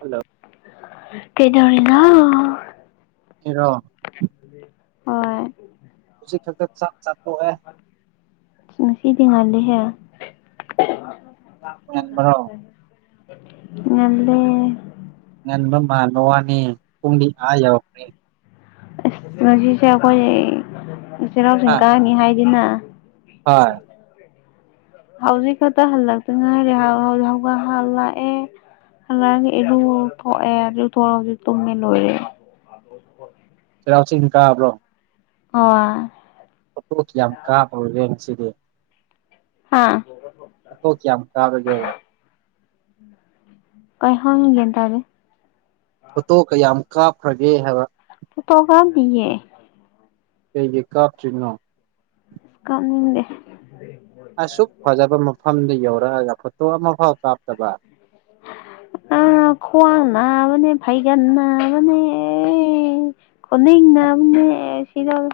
hello ꯀꯩꯗꯧꯔꯤꯅꯣ ꯁꯨꯇꯤꯔꯣ ꯍꯣꯏ ꯍꯧꯖꯤꯛ ꯈꯛꯇꯥ ꯆꯥꯛ ꯆꯥꯊꯣꯛꯑꯦ ꯉꯁꯤꯗꯤ ꯉꯜꯂꯤꯍꯦ ꯉꯟꯕ꯭ꯔꯣ ꯉꯜꯂꯦ ꯉꯟꯕꯥ ꯃꯥꯟꯕꯩ ꯋꯥꯅꯤ ꯄꯨꯡꯗꯤ ꯑꯥ ꯌꯎꯔꯈ꯭ꯔꯦ ꯑꯁ ꯉꯁꯤꯁꯦ ꯑꯩꯈꯣꯏ ꯆꯩꯔꯥꯎ ꯑ ꯆꯤꯡ ꯀꯥꯅꯤ ꯍꯥꯏꯗꯅ [unintelligible] ꯍꯣꯏ ꯍꯧꯖꯤꯛ ꯈꯛꯇ ꯍꯜꯂꯛꯇꯅ ꯍꯥꯏꯔꯦ ꯍꯧ ꯍꯧꯒ ꯍꯂꯥꯛꯑꯦ ꯍꯂ ꯏꯔꯨ ꯊꯣꯛꯑꯦ ꯑꯗꯨꯔꯨ ꯊꯣꯛꯒꯗꯤ ꯇꯨꯝꯃꯦ ꯂꯣꯏꯔꯦ ꯁꯤꯔꯥꯎ ꯆ ꯀꯥꯕ꯭ꯔꯣ ꯑꯣ ꯄꯣꯣꯛ ꯌꯥꯝ ꯀꯥꯞ ꯑꯣꯏꯔꯦꯁꯤꯗꯤ ꯍꯥꯥ ꯇ ꯀ ꯑꯃꯛ ꯀꯥꯔꯒꯦꯕ ꯀꯩ ꯍꯣꯡꯒꯦꯦꯟꯇꯥꯔꯦ ꯐꯣꯇꯣ ꯀꯌꯥꯝ ꯀꯥꯞꯈ꯭ꯔꯒꯦ ꯍꯥꯏꯕ ꯀ ꯇꯣꯒꯗꯤꯌꯦ ꯀꯩ ꯀꯥꯞꯆꯅꯣ ꯀꯞꯅꯤꯡꯗꯦ ꯑꯁꯨꯛ ꯐꯖꯕ ꯃꯐꯝꯗ ꯌꯧꯔꯛꯑꯒ ꯐꯣꯇꯣ ꯑꯃꯐꯥꯎ ꯀꯥꯞꯇꯕ ꯑ ꯈꯋꯥꯡ ꯅꯅꯥꯕꯅꯦ ꯐꯩꯒꯥꯟ ꯅꯅꯥꯕꯅꯦ ꯈꯅꯅ ꯃ ꯁꯤꯔꯜ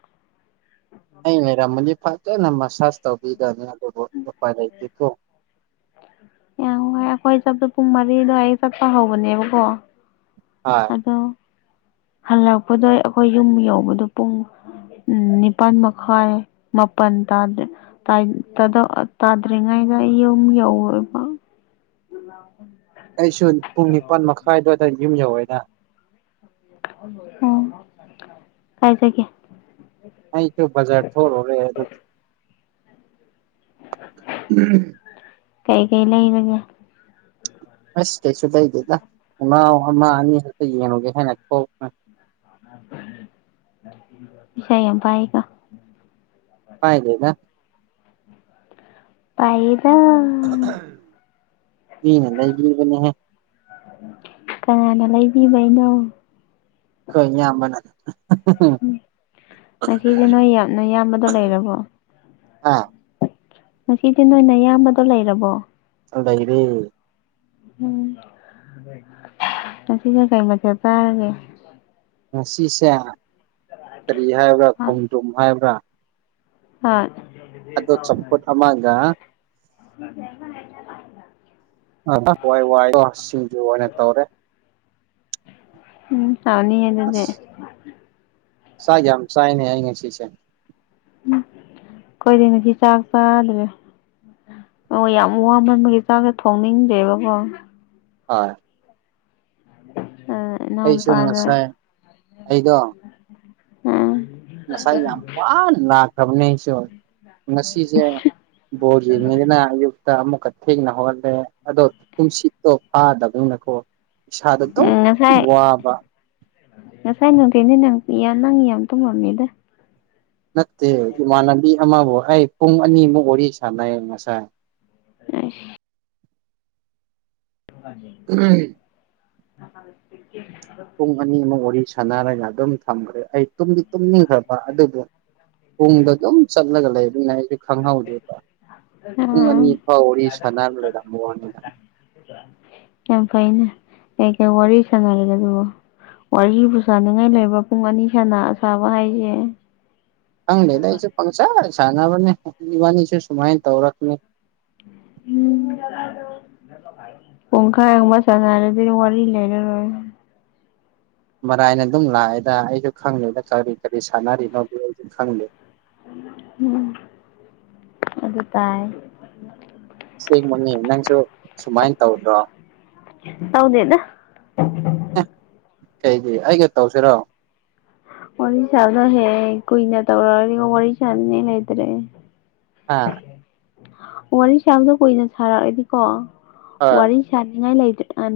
ꯑꯩ ꯂꯩꯔꯝꯃꯅꯤ ꯐꯖꯅ ꯃꯁꯥꯥꯁ ꯇꯧꯕꯤꯒꯅꯤ ꯑꯗꯨꯕꯨ ꯎꯄꯥꯏ ꯂꯩꯇꯦꯀꯣ ꯌꯥꯝ ꯅꯨꯡꯉꯥꯏ ꯑꯩꯈꯣꯏ ꯆꯠꯇꯄꯣ ꯄꯨꯡ ꯃꯔꯤꯗꯣꯋꯥ ꯆꯠꯄ ꯍꯧꯕꯅꯦꯕꯀꯣ ꯍꯣꯏ ꯑꯗꯣ ꯍꯜꯂꯛꯄꯗꯣ ꯑꯩꯈꯣꯏ ꯌꯨꯝ ꯌꯧꯕꯗꯣ ꯄꯨꯡ ꯎꯝ ꯅꯤꯄꯥꯥꯟ ꯃꯈꯑ ꯃꯄꯟ ꯇꯗ ꯇꯥꯗ꯭ꯔꯤꯉꯩꯗ ꯌꯨꯝ ꯌꯧ ꯑꯩꯁꯨ ꯄꯨꯡ ꯅꯤꯄꯜ ꯃꯈꯥꯏꯗꯋꯥꯗ ꯌꯨꯝ ꯌꯧꯋꯦꯅ ꯎ ꯀꯥꯏꯖ ꯀꯦ ꯑꯁꯨ ꯖꯔ ꯊꯣꯛꯔꯦ ꯑꯗꯨ ꯀꯩ ꯀꯩ ꯂꯩꯕꯒꯦ ꯑꯁꯦꯆꯨ ꯇꯩꯗꯦꯗ ꯎ ꯑꯃ ꯑꯅꯤ ꯍꯥꯏꯛꯇ ꯌꯦꯅꯒ ꯍꯅ ꯁ ꯌꯥꯝ ꯄꯥꯏꯒ ꯀꯥꯏꯖꯦꯅ ꯄꯥꯏꯗ ꯃꯤꯅꯦ ꯂꯩ ꯂꯩꯒꯕꯅꯦꯍꯦ ꯀꯅꯥꯅ ꯂꯩꯕꯤꯕꯅꯣ ꯀꯣꯏꯝꯕꯅ ꯉꯁꯤꯁꯦ ꯅꯣꯏ ꯌꯥꯝꯅ ꯏꯌꯥꯝꯕꯗꯣ ꯂꯩꯔꯕꯣ ꯍꯥ ꯉꯁꯤꯁꯦ ꯅꯣꯏꯅ ꯑꯌꯥꯝꯕꯗꯣ ꯂꯩꯔꯕꯣ ꯑꯗ ꯏꯗꯤ ꯎꯝ ꯑꯁꯤꯁꯦ ꯀꯩ ꯃꯊꯦ ꯆꯥꯔꯒꯦ ꯉꯁꯤꯁꯦ ꯀꯔꯤ ꯍꯥꯏꯕ꯭ꯔꯥ ꯈꯣꯡꯗ꯭ꯔꯨꯝ ꯍꯥꯏꯕ꯭ꯔꯥ ꯑꯥ ꯑꯗꯣ ꯆꯝꯐꯨꯠ ꯑꯃꯒ ꯏ ꯋꯥꯏ ꯁꯤꯡꯁꯨ ꯑꯣꯏꯅ ꯇꯧꯔꯦ ꯎꯝ ꯇꯥꯎꯅꯤ ꯍꯥꯏꯗꯗꯤꯦ ꯁꯥꯏ ꯌꯥꯝ ꯁꯥꯏꯅꯦ ꯑ ꯉ ꯁꯤ ꯁ ꯎꯝ ꯀꯣꯏꯗꯅꯗꯤ ꯆꯥꯛ ꯆꯥꯗ꯭ꯔꯦ ꯑꯣ ꯌꯥꯝ ꯋꯥꯃꯟꯕꯒꯤ ꯆꯥꯛꯁꯦ ꯊꯣꯡꯅꯤꯡꯗꯦꯕꯀꯣ ꯍ ꯑ ꯑꯩꯁꯨ ꯉꯁꯥꯏ ꯑꯩꯗꯣ ꯎꯝ ꯉꯁꯥꯏ ꯌꯥꯝ ꯋꯥ ꯂꯥꯛ ꯈꯝꯅꯦꯁꯨ ꯉꯁꯤꯁꯦ ꯕꯣꯔ ꯌꯦꯅꯤꯅ ꯑꯌꯨꯛ ꯑꯃꯨꯛꯀ ꯊꯦꯡꯅ ꯍꯧꯍꯜꯂꯦ ꯑꯗꯣ ꯨꯝꯁꯤꯠꯇꯣ ꯐꯥꯗꯕꯅꯤꯅꯀꯣ ꯁꯥꯗꯠꯇꯣ ꯉꯁꯥꯏ ꯋꯥꯕ ꯉꯁꯥꯏ ꯅꯅꯨꯡꯗꯤꯅꯦ ꯅꯪ ꯏ ꯅꯪ ꯏ ꯌꯥꯝ ꯇꯣꯡꯃꯝꯅꯤꯗ ꯅꯠꯇꯦ ꯏꯃꯥꯟꯅꯕꯤ ꯑꯃꯕꯨ ꯑꯩ ꯄꯨꯡ ꯑꯅꯤꯃꯨꯛ ꯋꯥꯔꯤ ꯁꯥꯟꯅꯩ ꯉꯁꯥꯏ ꯎ [inaudible] ꯎꯝ ꯑ ꯄꯨꯡ ꯑꯅꯤꯃꯨ ꯋꯥꯔꯤ ꯁꯥꯟꯅꯔꯒ ꯑꯗꯨꯝ ꯊꯝꯈ꯭ꯔꯦ ꯑꯩꯨꯝꯗꯤ ꯇꯨꯝꯅꯤꯡꯈ꯭ꯔꯕ ꯑꯗꯨꯕꯨ ꯄꯨꯡꯗ ꯑꯗꯨꯝ ꯆꯠꯂꯒ ꯂꯩꯕꯅꯤꯅ ꯑꯩꯁꯦ ꯈꯪꯍꯧꯗꯦꯕ ꯄꯨꯡ ꯑꯥ ꯑꯅꯤ ꯐꯥꯎ ꯋꯥꯔꯤꯔꯤ ꯁꯥꯟꯅꯔꯝ ꯂꯩꯔꯝꯕ ꯋꯥꯅꯤꯅ ꯌꯥꯝ ꯐꯥꯏꯅꯦ ꯑꯦ ꯋꯥꯔꯤ ꯋꯥꯔꯤ ꯁꯅꯔ ꯑꯗꯨꯕ ꯋꯥꯔꯤ ꯄꯨ ꯁꯥꯅꯤꯡꯉꯥꯏ ꯂꯩꯕ ꯄꯨꯡ ꯑꯅꯤ ꯁꯥꯅ ꯑ ꯁꯥꯥꯕ ꯍꯥꯏꯁꯦ ꯀꯪ ꯂꯦꯗꯥꯏ ꯄꯪ ꯆꯥ ꯆꯅꯥꯕꯅꯤ ꯁꯨꯃꯥꯏ ꯇꯧꯔꯛꯅꯤ ꯎꯝ ꯄꯪꯈꯥ ꯑꯦꯃ ꯆꯔꯗꯤ ꯋꯥꯔꯤ ꯋꯥꯔꯤ ꯂꯩꯔ ꯔꯣꯏ ꯥꯏꯅ ꯑꯗꯨꯝ ꯂꯥꯛꯑꯦꯗ ꯑꯩꯁꯨ ꯈꯪꯉꯦꯗ ꯀꯔꯤ ꯀꯔꯤ ꯁꯥꯟꯅꯔꯤꯅꯣꯗ ꯑꯩꯁꯨ ꯈꯪꯗꯦ ꯎꯝ ꯑꯗꯨ ꯇꯥꯏ ꯁꯤꯦꯡꯒ ꯃꯅꯤ ꯅꯪꯁꯨ ꯁꯨꯃꯥꯏꯅ ꯇꯧꯗ꯭ꯔꯣ ꯍꯥꯎꯗꯦꯅ ꯀꯩꯗꯤ ꯑꯩꯒ ꯇꯧꯁꯤꯔꯣ ꯋꯥꯔꯤꯔꯤ ꯆꯥꯟꯅ ꯍꯦ ꯀꯨ ꯏꯅ ꯇ ꯋꯥꯔꯤꯔꯤ ꯆꯥꯟꯅ ꯂꯩꯇ꯭ꯔꯦ ꯍꯥ ꯋꯥꯔꯤ ꯁꯥꯗ ꯀꯨꯏꯅ ꯁꯥꯔꯛꯏꯗꯤꯀꯣ ꯍꯣꯏ ꯋꯥꯔꯤ ꯆꯅꯤꯡ ꯉꯥꯏ ꯂꯦ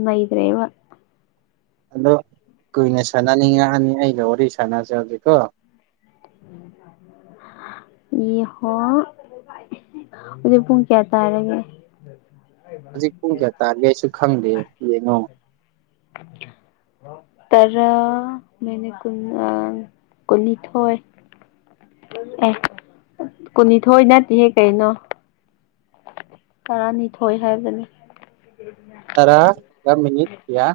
ꯅꯣꯏꯗ꯭ꯔꯦ ꯋꯥ ꯑꯗꯣ ꯀꯨꯏꯅ ꯁꯥꯟꯅꯅꯤꯡꯉꯛꯑꯅꯤ ꯑꯩꯒ ꯋꯥꯔꯤ ꯁꯥꯟꯅꯁꯦ ꯍꯧꯖꯤꯛꯀꯣ ꯌꯦꯍꯣ ꯍꯧꯖꯤꯛ ꯄꯨꯡ ꯀꯌꯥ ꯇꯥꯔꯒꯦ ꯍꯧꯖꯤꯛ ꯄꯨꯡ ꯀꯌꯥ ꯇꯥꯔꯔꯤꯒꯦ ꯑꯩꯁꯨ ꯈꯪꯗꯦ ꯌꯦꯡꯉꯣ [inaudible] ꯇꯔꯥ ꯃꯅꯦ ꯀꯨꯟ ꯀꯨꯟꯅꯤꯊꯣꯏ ꯑꯦ ꯀꯨꯟꯅꯤꯊꯣꯏ ꯅꯠꯇꯦꯍꯦ ꯀꯩꯅꯣ ꯇꯔꯥꯅꯤꯊꯣꯏ ꯍꯥꯏꯕꯅꯦ ꯇꯔꯥꯒ ꯃꯤꯅꯤ ꯀꯌꯥ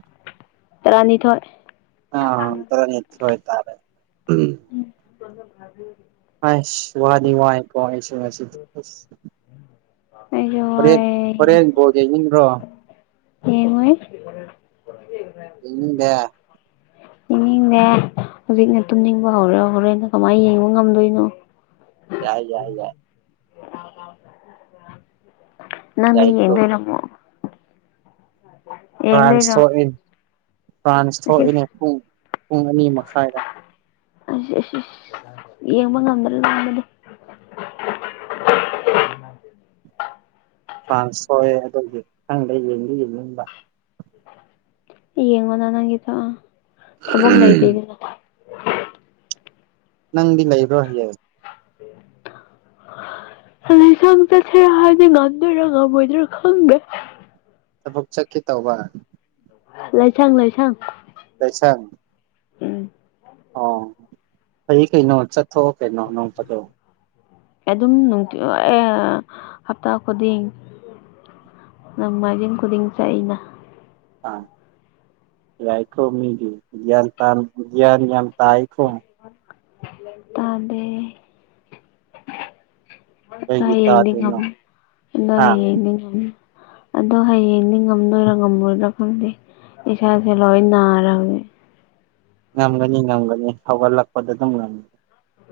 ꯇꯔꯥꯅꯤ ꯊꯣꯛꯣꯏ ꯑ ꯑꯣ ꯇꯔ ꯅꯤꯡꯅꯤꯠꯇ ꯍꯣꯣꯏꯇꯥꯥꯔꯦ ꯎ [inaudible] ꯑꯥꯏꯁ ꯋꯥꯗꯤ ꯋꯥꯏꯀꯣ ꯑꯩꯁꯦ ꯉꯁꯤ ꯑꯩꯖꯨ ꯋꯥꯏꯑ ꯍꯣꯔꯦꯟ ꯕꯣꯜ ꯌꯦꯡꯅꯤꯡꯕ꯭ꯔꯣ ꯌꯦꯉꯣꯏ ꯌꯦꯡꯅꯤꯡꯗꯦ ꯌꯦꯅꯤꯡꯅꯦ ꯍꯧꯖꯤꯛꯅꯦ ꯇꯨꯝꯅꯤꯡꯕ ꯍꯧꯔꯦ ꯍꯧꯔꯦꯅ ꯀꯃꯥꯏꯅ ꯌꯦꯡꯕ ꯉꯝꯗꯣꯏꯅꯣ ꯌꯥꯏ ꯌꯥꯏ ꯌꯥꯏ ꯥ [inaudible] ꯅꯪꯗꯤ ꯌꯥꯏꯀꯣ ꯌꯦꯡꯗꯣꯏꯔ ꯃꯨꯛ ꯐ꯭ꯔꯥꯟꯁ ꯌꯦꯡꯗꯣꯏꯔꯣ ꯊꯣꯛꯏꯅꯦ ꯐ꯭ꯔꯥꯟꯁ ꯉꯁꯤ ꯊꯣꯛꯏꯅꯦ ꯄꯨꯡ ꯄꯨꯡ ꯑꯅꯤ ꯃꯈꯥꯏꯗ ꯑꯁꯤ ꯑꯁꯤ ꯑ ꯌꯦꯡꯕ ꯉꯝꯗꯅ ꯂꯥꯛꯕꯅꯤ ꯆꯥꯟ ꯁꯣꯏꯑꯦ ꯑꯗꯨꯒꯤ ꯈꯪꯗ ꯌꯦꯡꯗꯤ ꯌꯦꯡꯅꯤꯡꯕ ꯌꯦꯡꯉꯣ ꯅ ꯅꯪꯒꯤꯗ ꯊꯕꯛ ꯂꯩꯇꯦꯗꯅ ꯅꯪꯗꯤ ꯂꯩꯕ꯭ꯔꯣ ꯍꯌꯦꯡ [unintelligible] ꯍ [inaudible] ꯁ ꯆꯦꯔ ꯍꯥꯏꯗꯤ ꯉꯟꯗꯔꯕꯣꯏꯗ꯭ꯔ ꯈꯪꯒꯦ ꯊꯕꯛ ꯆꯠꯀꯦ ꯇꯧꯕ ꯂꯩꯁꯪ ꯂꯩꯁꯪ ꯂꯩꯁꯪ ꯑꯣ ꯐꯩ ꯀꯩꯅꯣ ꯆꯠꯊꯣꯛꯑꯣ ꯀꯩꯅꯣ ꯅ ꯐꯗ ꯑꯗꯨꯝꯅꯨꯡꯇꯤ ꯍꯞꯇꯥ ꯈꯨꯗꯤꯡ ꯅꯪ ꯃꯥꯏꯖꯤꯡ ꯈꯨꯗꯤꯡ ꯆꯥꯏꯅ ꯌꯥꯏꯀꯣ ꯃꯤꯗꯤ ꯒꯌ꯭ꯥꯟ ꯌꯥꯝ ꯇꯥꯏꯀꯣ ꯇꯥꯗꯦ ꯀꯩꯒꯤ ꯇꯥꯗ꯭ꯔꯤꯅꯣ ꯍꯥ [inaudible] ꯑꯗꯣ ꯍꯌꯦꯡꯗꯤ ꯉꯝꯗꯣꯏꯔꯥ ꯉꯝꯃꯣꯏꯔꯥ ꯈꯪꯗꯦ ꯏꯁꯥꯁꯦ ꯂꯣꯏ ꯅꯥꯔꯕꯅꯦ ꯉꯝꯒꯅꯤ ꯉꯝꯒꯅꯤ ꯍꯧꯒꯠꯂꯛꯄꯗ ꯑꯗꯨꯝ ꯉꯝ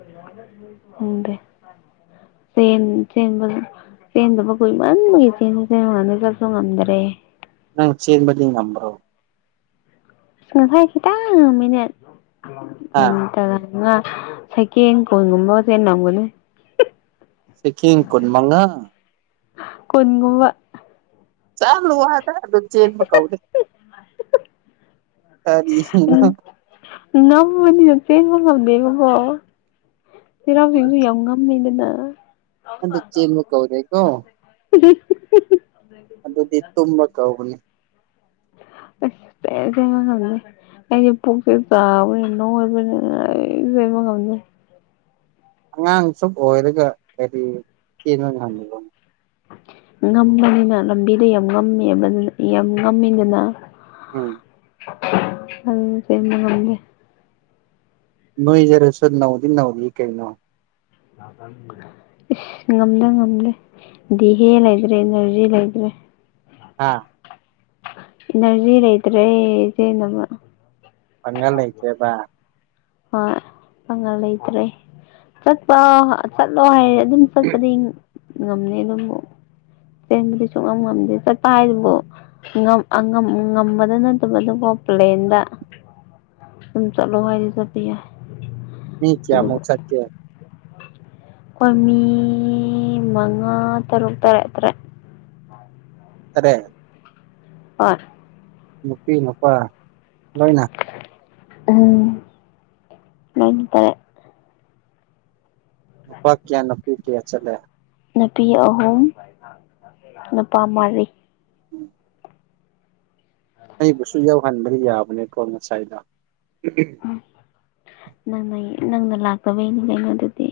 [inaudible] ꯆꯦꯟꯗꯕ ꯀꯨꯏꯃꯟꯕꯒꯤ ꯆꯦꯟꯗ ꯆꯦꯟꯉꯗ ꯆꯠꯁꯨ ꯉꯝꯗꯔꯦ ꯅꯪ ꯆꯦꯟꯕꯗꯤ ꯉꯝꯕ꯭ꯔꯣ ꯍꯥ ꯃꯤꯅꯠ ꯇꯔꯥ ꯉꯥ ꯁꯦꯀꯦꯟ ꯀꯨꯟꯒꯨꯝꯕ ꯆꯦꯟ ꯅꯝꯒꯅꯤ ꯁꯦꯀꯦꯟ ꯀꯨꯟ ꯃꯉꯥ ꯀꯨꯟꯒꯨꯝꯕ ꯌꯥꯝ ꯂꯨ ꯋꯥꯗ ꯑꯗꯨꯝ ꯆꯦꯟꯕ ꯀꯧꯗꯦ ꯀꯔꯤꯅꯣ ꯅꯝꯃꯅꯤ ꯆꯦ ꯍꯗꯦꯕ ꯍꯣ [inaudible] ꯆꯩꯔꯥꯎꯁꯤꯡꯤꯡꯁꯨ ꯌꯥꯝ ꯉꯝꯅꯩꯗꯅ ꯑꯑꯗꯨ ꯆꯦꯟꯕ ꯀꯧꯗꯦꯒꯣ [inaudible] ꯑꯗꯨꯗꯤ ꯇꯨꯝꯃ ꯀꯧꯕꯅꯤ ꯑꯁ ꯉꯃꯦ [inaudible] ꯑꯩꯁꯦ ꯄꯨꯛꯁꯦ ꯆꯥꯕꯅꯤꯅ ꯅꯣꯏꯕꯅꯤꯅ ꯑꯩꯖꯕ ꯈꯝꯗꯦ ꯑꯉꯥꯡꯁꯨ ꯑꯣꯏꯔꯒ ꯀꯔꯤ ꯆꯦꯟꯕ ꯉꯝꯃꯤꯕ ꯉꯝꯕꯅꯤꯅ ꯂꯝꯕꯤꯗ ꯌꯥꯝ ꯉꯝꯃꯦꯕ ꯌꯥꯝ ꯉꯝꯃꯤꯗꯅ ꯎꯝ ꯑꯗꯨꯅ ꯆꯦꯟꯕ ꯉꯝꯗꯦ ꯅꯣꯏꯖꯔꯁꯨꯣ ꯅꯧꯗꯤ ꯅꯧꯗꯤ ꯀꯩꯅꯣ ꯏꯁꯁ ꯉꯝꯗ ꯉꯝꯗꯦ ꯗꯤꯦꯍꯦ ꯂꯩꯇ꯭ꯔꯦ ꯏꯅꯔꯖꯤ ꯂꯩꯇ꯭ꯔꯦ ꯑꯥ ꯏꯅꯔꯖꯤ ꯂꯩꯇ꯭ꯔꯦ ꯆꯦꯅꯕ ꯄꯪꯡꯒꯥꯟ ꯂꯩꯇꯔꯦꯕ ꯍꯣꯏ ꯄꯪꯉ ꯂꯩꯇ꯭ꯔꯦ ꯆꯠꯄ ꯆꯠꯂꯣ ꯍꯥꯏꯔꯦ ꯑꯗꯨꯝ ꯆꯠꯄꯗꯤ ꯉꯝꯅꯤ ꯑꯗꯨꯕꯨ ꯆꯦꯟꯕꯗꯤ ꯁꯨꯡ ꯉꯝ ꯉꯝꯗꯦ ꯆꯠꯄ ꯍꯥꯏꯗꯨꯕꯨ ꯉꯝꯕꯗ ꯅꯠꯇꯕꯗꯨꯀꯣ ꯄ꯭ꯂꯦꯟꯗ ꯑꯗꯨꯝ ꯆꯠꯂꯣ ꯍꯥꯏꯗꯤ ꯆꯠꯗꯤ ꯌꯥ ꯃꯤ ꯀꯌꯥ ꯃꯨꯛ ꯁꯥꯛ ꯀ ꯑꯩꯈꯣꯏ ꯃꯤ ꯃꯉꯥ ꯇꯔꯨꯛ ꯇꯔꯦꯠ ꯇꯔꯦꯠ ꯇꯥꯔꯦꯠ ꯍꯣꯢ ꯅꯨꯄꯤ ꯅꯨꯄꯥ ꯂꯣꯏꯅ ꯎꯝ ꯅꯣꯏꯇꯥꯔꯦ [inaudible] ꯅꯨꯄꯥ ꯀꯌꯥ ꯅꯨꯄꯤ ꯀꯌꯥ ꯆꯠꯂꯦ ꯅꯨꯄꯤ ꯑꯍꯨꯝ ꯅꯨꯄꯥ ꯃꯔꯤ ꯎꯝ ꯑꯩꯕꯨꯁꯨ ꯌꯥꯎꯍꯟꯕ ꯌꯥꯕꯅꯦꯀꯣ ꯉꯁꯥꯏꯗ ꯅꯪꯅ ꯅꯪꯅ ꯂꯥꯛꯇꯕꯩꯅꯤ ꯀꯩꯅꯣ ꯑꯗꯨꯗꯤ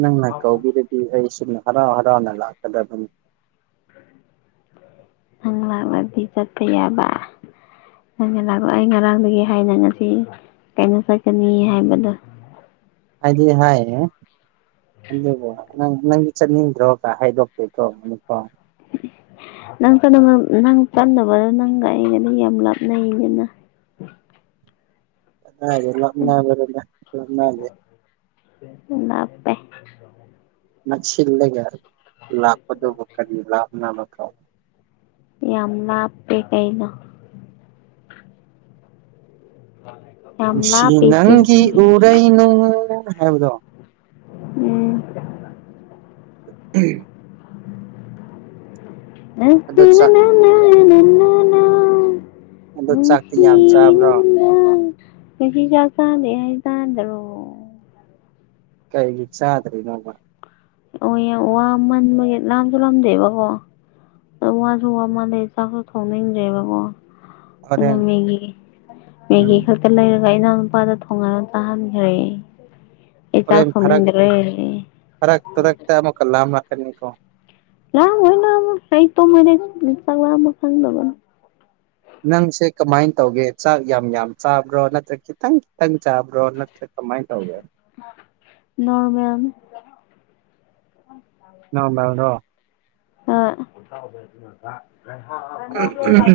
ꯅꯪꯅ ꯀꯧꯕꯤꯔꯗꯤ ꯑꯩ ꯁꯨꯝ ꯍꯔꯥꯎ ꯍꯔꯥꯎꯅ ꯂꯥꯛꯀꯗꯕꯅꯤ [unintelligible] ꯅꯪ ꯂꯥꯛꯂꯗꯤ ꯆꯠꯄ ꯌꯥꯕ ꯅꯪꯅ ꯂꯥꯛꯄꯑꯣ ꯑꯩ ꯉꯔꯥꯡꯗꯒꯤ ꯍꯥꯏꯅ ꯉꯁꯤ ꯀꯩꯅꯣ ꯆꯠꯀꯅꯤ ꯍꯥꯏꯕꯗꯣ ꯑꯗꯤ ꯍꯥꯏ ꯑꯗꯨꯜꯕꯣ ꯅꯪ ꯅꯪꯒꯤ ꯆꯠꯅꯤꯡꯗ꯭ꯔꯣꯒ ꯍꯥꯏꯗꯣꯛꯄꯤꯦꯀꯣ ꯑꯄꯥꯣ ꯅꯪ ꯅꯪ ꯆꯥꯟꯅꯕꯗꯣ ꯅꯪꯒ ꯑꯩꯒꯗꯤ ꯌꯥꯝ ꯂꯥꯞꯅꯩꯅꯤꯅ ꯝꯦ ꯄꯦ ꯅꯠꯁꯤꯜꯂꯒ ꯂꯥꯛꯄꯗꯨꯕꯨ ꯀꯔꯤ ꯂꯥꯞꯅꯕ ꯀꯧ ꯌꯥꯝ ꯂꯥꯞꯄꯦ ꯀꯩꯅ ꯑ ꯁꯤ ꯅꯪꯒꯤ ꯎꯔꯩꯅꯨ ꯍꯥꯏꯕꯗꯣ ꯎꯝ ꯎꯝ ꯅ ꯑꯗꯨ ꯆꯥꯛ ꯁꯤꯅꯅꯦ ꯑꯗꯨ ꯆꯥꯛꯇꯤ ꯅꯨꯡꯁꯤ ꯌꯥꯝ ꯅꯨ ꯆꯥꯕ꯭ꯔꯣ ꯅꯨꯡꯁꯤ ꯆꯥꯛ ꯆꯥꯗ ꯍꯥꯏꯇꯥꯥꯗ꯭ꯔꯣ ꯀꯩꯒꯤ ꯆꯥꯗ꯭ꯔꯤ ꯅꯃ ꯑꯣ ꯋꯥꯃꯟꯕꯒꯤ ꯂꯥꯝꯁꯨ ꯂꯥꯝꯗꯦꯕꯀꯣ ꯑꯗ ꯋꯥꯁꯨ ꯋꯥꯃꯗꯩ ꯆꯥꯛꯁꯨ ꯊꯣꯡꯅꯤꯡꯗ꯭ꯔꯦꯕꯀꯣ ꯑꯗꯨ ꯍꯣꯔꯦꯟ ꯃꯦ ꯃꯦ ꯎꯝ ꯂꯩꯔꯒ ꯏꯅꯥꯎ ꯅꯨꯄꯥꯗ ꯊꯣꯡꯉꯥꯟꯅ ꯇꯥꯍꯟꯈ꯭ꯔꯦ ꯏ ꯆꯥ ꯁꯃꯗ꯭ꯔꯦ ꯐ ꯔꯛꯇ ꯇ ꯔꯛꯛꯇ ꯃꯣ ꯀꯜꯂꯥ ꯑꯃꯅꯀꯅꯤꯣ ꯂꯣꯏꯅ ꯑꯃ ꯍ ꯇꯣ ꯃ ꯆꯥꯛ ꯑꯃ ꯈꯪꯗꯕꯅꯣ ꯅꯪꯁꯦ ꯀꯃꯥꯏꯅ ꯇꯧꯒꯦ ꯆꯥꯛ ꯌꯥꯝ ꯌꯥꯝ ꯆꯥꯕ꯭ꯔꯣ ꯅꯠꯇ꯭ꯔꯒ ꯈꯤꯇꯪ ꯈꯤꯇꯪ ꯆꯥꯕ꯭ꯔꯣ ꯅꯠꯇ꯭ꯔ ꯃꯥꯏ ꯇꯧꯒꯦ ꯅꯣꯔꯃꯦꯝ ꯅꯃ꯭ꯔꯣ ꯑ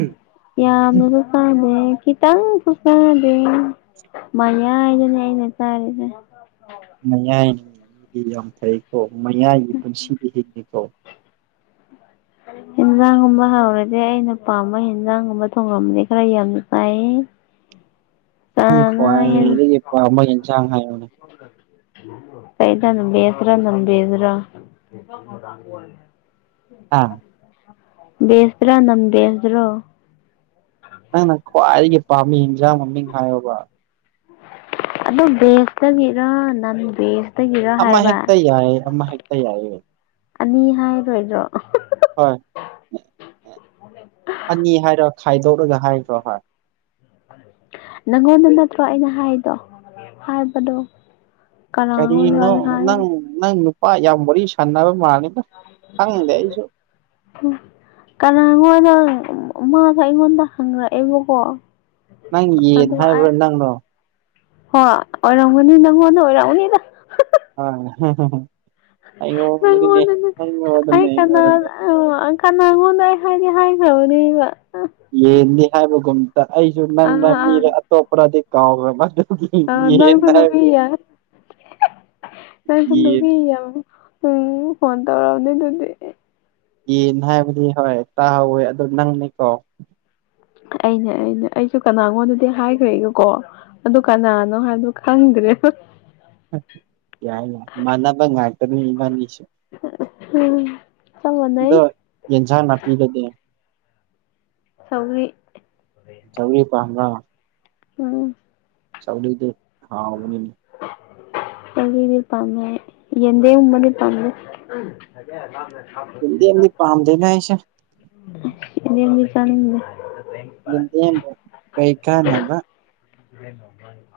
ꯌꯥꯝꯅꯨ ꯥꯗꯦ ꯈꯤꯇꯪ ꯈꯨꯁꯥꯗꯦ ꯃꯌꯥꯏꯗꯅꯦ ꯑꯩꯅ ꯆꯥꯔꯤꯁꯦ ꯃꯌꯥꯏꯒꯤ ꯃꯤꯗꯤ ꯌꯥꯝ ꯐꯩꯀꯣ ꯃꯌꯥꯏꯒꯤ ꯄꯨꯟꯁꯤꯗꯤ ꯍꯤꯡꯉꯤꯀꯣ ꯎꯝ ꯍꯦꯟꯖꯥꯡꯒꯨꯝꯕ ꯍꯥꯎꯔꯗꯤ ꯑꯩꯅ ꯄꯥꯝꯕ ꯍꯦꯟꯖꯥꯡꯒꯨꯝꯕ ꯊꯣꯡꯡꯂꯕꯗꯤ ꯈꯔ ꯌꯥꯝꯅ ꯆꯥꯏꯌꯦ ꯪ ꯆꯥꯅ ꯍꯦꯟꯅ ꯈ꯭ꯋꯥꯏꯗꯒꯤꯄꯥ ꯑꯃ ꯌꯦꯟꯁꯥꯡ ꯍꯥꯏꯌꯣꯅꯦ ꯀꯩꯗ ꯅ ꯦꯁ꯭ꯔ ꯅꯪ ꯦꯖ꯭ꯔꯥ ꯍꯥ ꯕꯦꯁꯗ꯭ꯔꯥ ꯅꯪ ꯦꯁꯗ꯭ꯔꯣ ꯅꯪꯅ ꯈ꯭ꯋꯥꯏꯗꯒꯤ ꯄꯥꯝꯃꯤ ꯍꯟꯖꯥꯡ ꯃꯃꯤꯡ ꯍꯥꯏꯌꯣꯕ ꯑꯗꯨ ꯕꯦꯛꯇꯒꯤꯔ ꯅꯟꯗꯦ ꯑꯃꯥ ꯍꯦꯛꯇ ꯌꯥꯏꯌꯦ ꯑꯃꯥ ꯍꯦꯛꯇ ꯌꯥꯏꯌꯦ ꯑꯅꯤ ꯍꯥꯏꯔꯔꯣꯏꯗ꯭ꯔꯣ ꯍꯣꯏ ꯑꯅꯤ ꯍꯥꯏꯔꯣ ꯈꯥꯏꯗꯣꯛꯂꯒ ꯍꯥꯏꯈ꯭ꯔꯣ ꯍ ꯅꯪꯉꯣꯟꯗ ꯅꯠꯇ꯭ꯔꯣ ꯑꯩꯅ ꯍꯥꯏꯗꯣ ꯍꯥꯏꯕꯗꯣ ꯀꯅꯥꯉꯣꯟꯗꯔ ꯀꯔꯤꯅꯣ ꯑꯩꯅ ꯍꯥꯏꯗꯣ ꯅꯪ ꯅꯪ ꯅꯨꯄꯥ ꯌꯥꯝ ꯋꯥꯔꯤ ꯁꯥꯟꯅꯕ ꯃꯥꯜꯂꯤꯗ ꯈꯪꯗꯦ ꯑꯩꯁꯨ ꯑꯦ ꯀꯅꯥꯅꯣꯗ ꯃꯥꯗꯣ ꯑꯩꯉꯣꯟꯗ ꯍꯪꯉꯔꯛꯑꯦꯕꯀꯣ ꯅꯪ ꯌꯦꯗ ꯍꯥꯏꯕ꯭ꯔꯥ ꯅꯪꯅꯣ ꯍꯣꯏ ꯑꯣꯏꯔꯝꯒꯅꯤ ꯅꯪꯉꯣꯟꯗ ꯑꯣꯏꯔꯝꯒꯅꯤꯗ ꯍ ꯍ ꯑꯩꯉꯣꯟꯗꯅꯦ ꯑꯩ ꯀꯅ ꯑꯩꯉꯣꯟꯗꯅꯦ ꯑꯣ ꯑꯪꯀ ꯅꯪꯉꯣꯟꯗ ꯑꯩ ꯍꯥꯏꯗꯤ ꯍꯥꯏꯈ꯭ꯔꯕꯅꯦꯕ ꯌꯦꯟꯅꯤ ꯍꯥꯏꯕꯒꯨꯝꯇ ꯑꯩꯁꯨ ꯅꯪꯅ ꯑꯥ ꯑꯥ ꯃꯤꯔ ꯑꯇꯣꯞꯄ꯭ꯔꯗꯤ ꯀꯥꯎꯈ꯭ꯔꯦ ꯑ ꯅꯪ ꯌꯦꯟ [unintelligible] ꯎꯝ ꯐꯣꯟ ꯇꯧꯔꯑꯕꯅꯤꯅꯤ ꯑꯗꯨꯗꯤ ꯌꯦꯅ ꯍꯥꯏꯕꯗꯤ ꯍꯣꯏ ꯇꯥꯍꯧꯋꯦ ꯑꯗꯣ ꯅꯪꯅꯤꯀꯣ ꯑꯅ ꯑꯩꯅ ꯑꯩꯁꯨ ꯀꯅꯥꯒꯣꯟꯗꯗꯤ ꯍꯥꯏꯈ꯭ꯔꯦꯒꯀꯣ ꯑꯗꯨ ꯀꯅꯥꯅꯣ ꯍꯥꯏꯕ ꯈꯪꯗ꯭ꯔꯦ ꯍ ꯌꯥꯏꯅꯦ ꯃꯥꯟꯅꯕ ꯉꯥꯛꯇꯅꯤ ꯏꯕꯥꯟꯅꯤꯁꯦ ꯎꯝ ꯆꯞ ꯃꯥꯟꯅꯩ ꯑꯗꯣ ꯌꯦꯟꯖꯥꯡ ꯅꯥꯄꯤꯒꯗꯤ ꯁꯧꯔꯤ ꯁꯧꯒ꯭ꯔꯤ ꯄꯥꯝꯕ꯭ꯔꯣ ꯎꯝ ꯁꯧꯒ꯭ꯔꯤꯗꯤ ꯍꯥꯎꯕꯅꯤꯅꯦ ꯁꯧꯒ꯭ꯔꯤꯗꯤ ꯄꯥꯝꯃꯦ ꯌꯦꯗꯦꯝ ꯃꯗꯤ ꯄꯥꯝꯗꯦ ꯌꯦꯟꯗꯦꯝꯗꯤ ꯄꯥꯝꯗꯦꯗ ꯑꯩꯁꯦ [unintelligible] [unintelligible] ꯆꯥꯅꯤꯡꯗꯦ ꯌꯦꯟꯗꯦꯝꯕꯣ ꯀꯔꯤ ꯀꯥꯟꯅꯕ [unintelligible]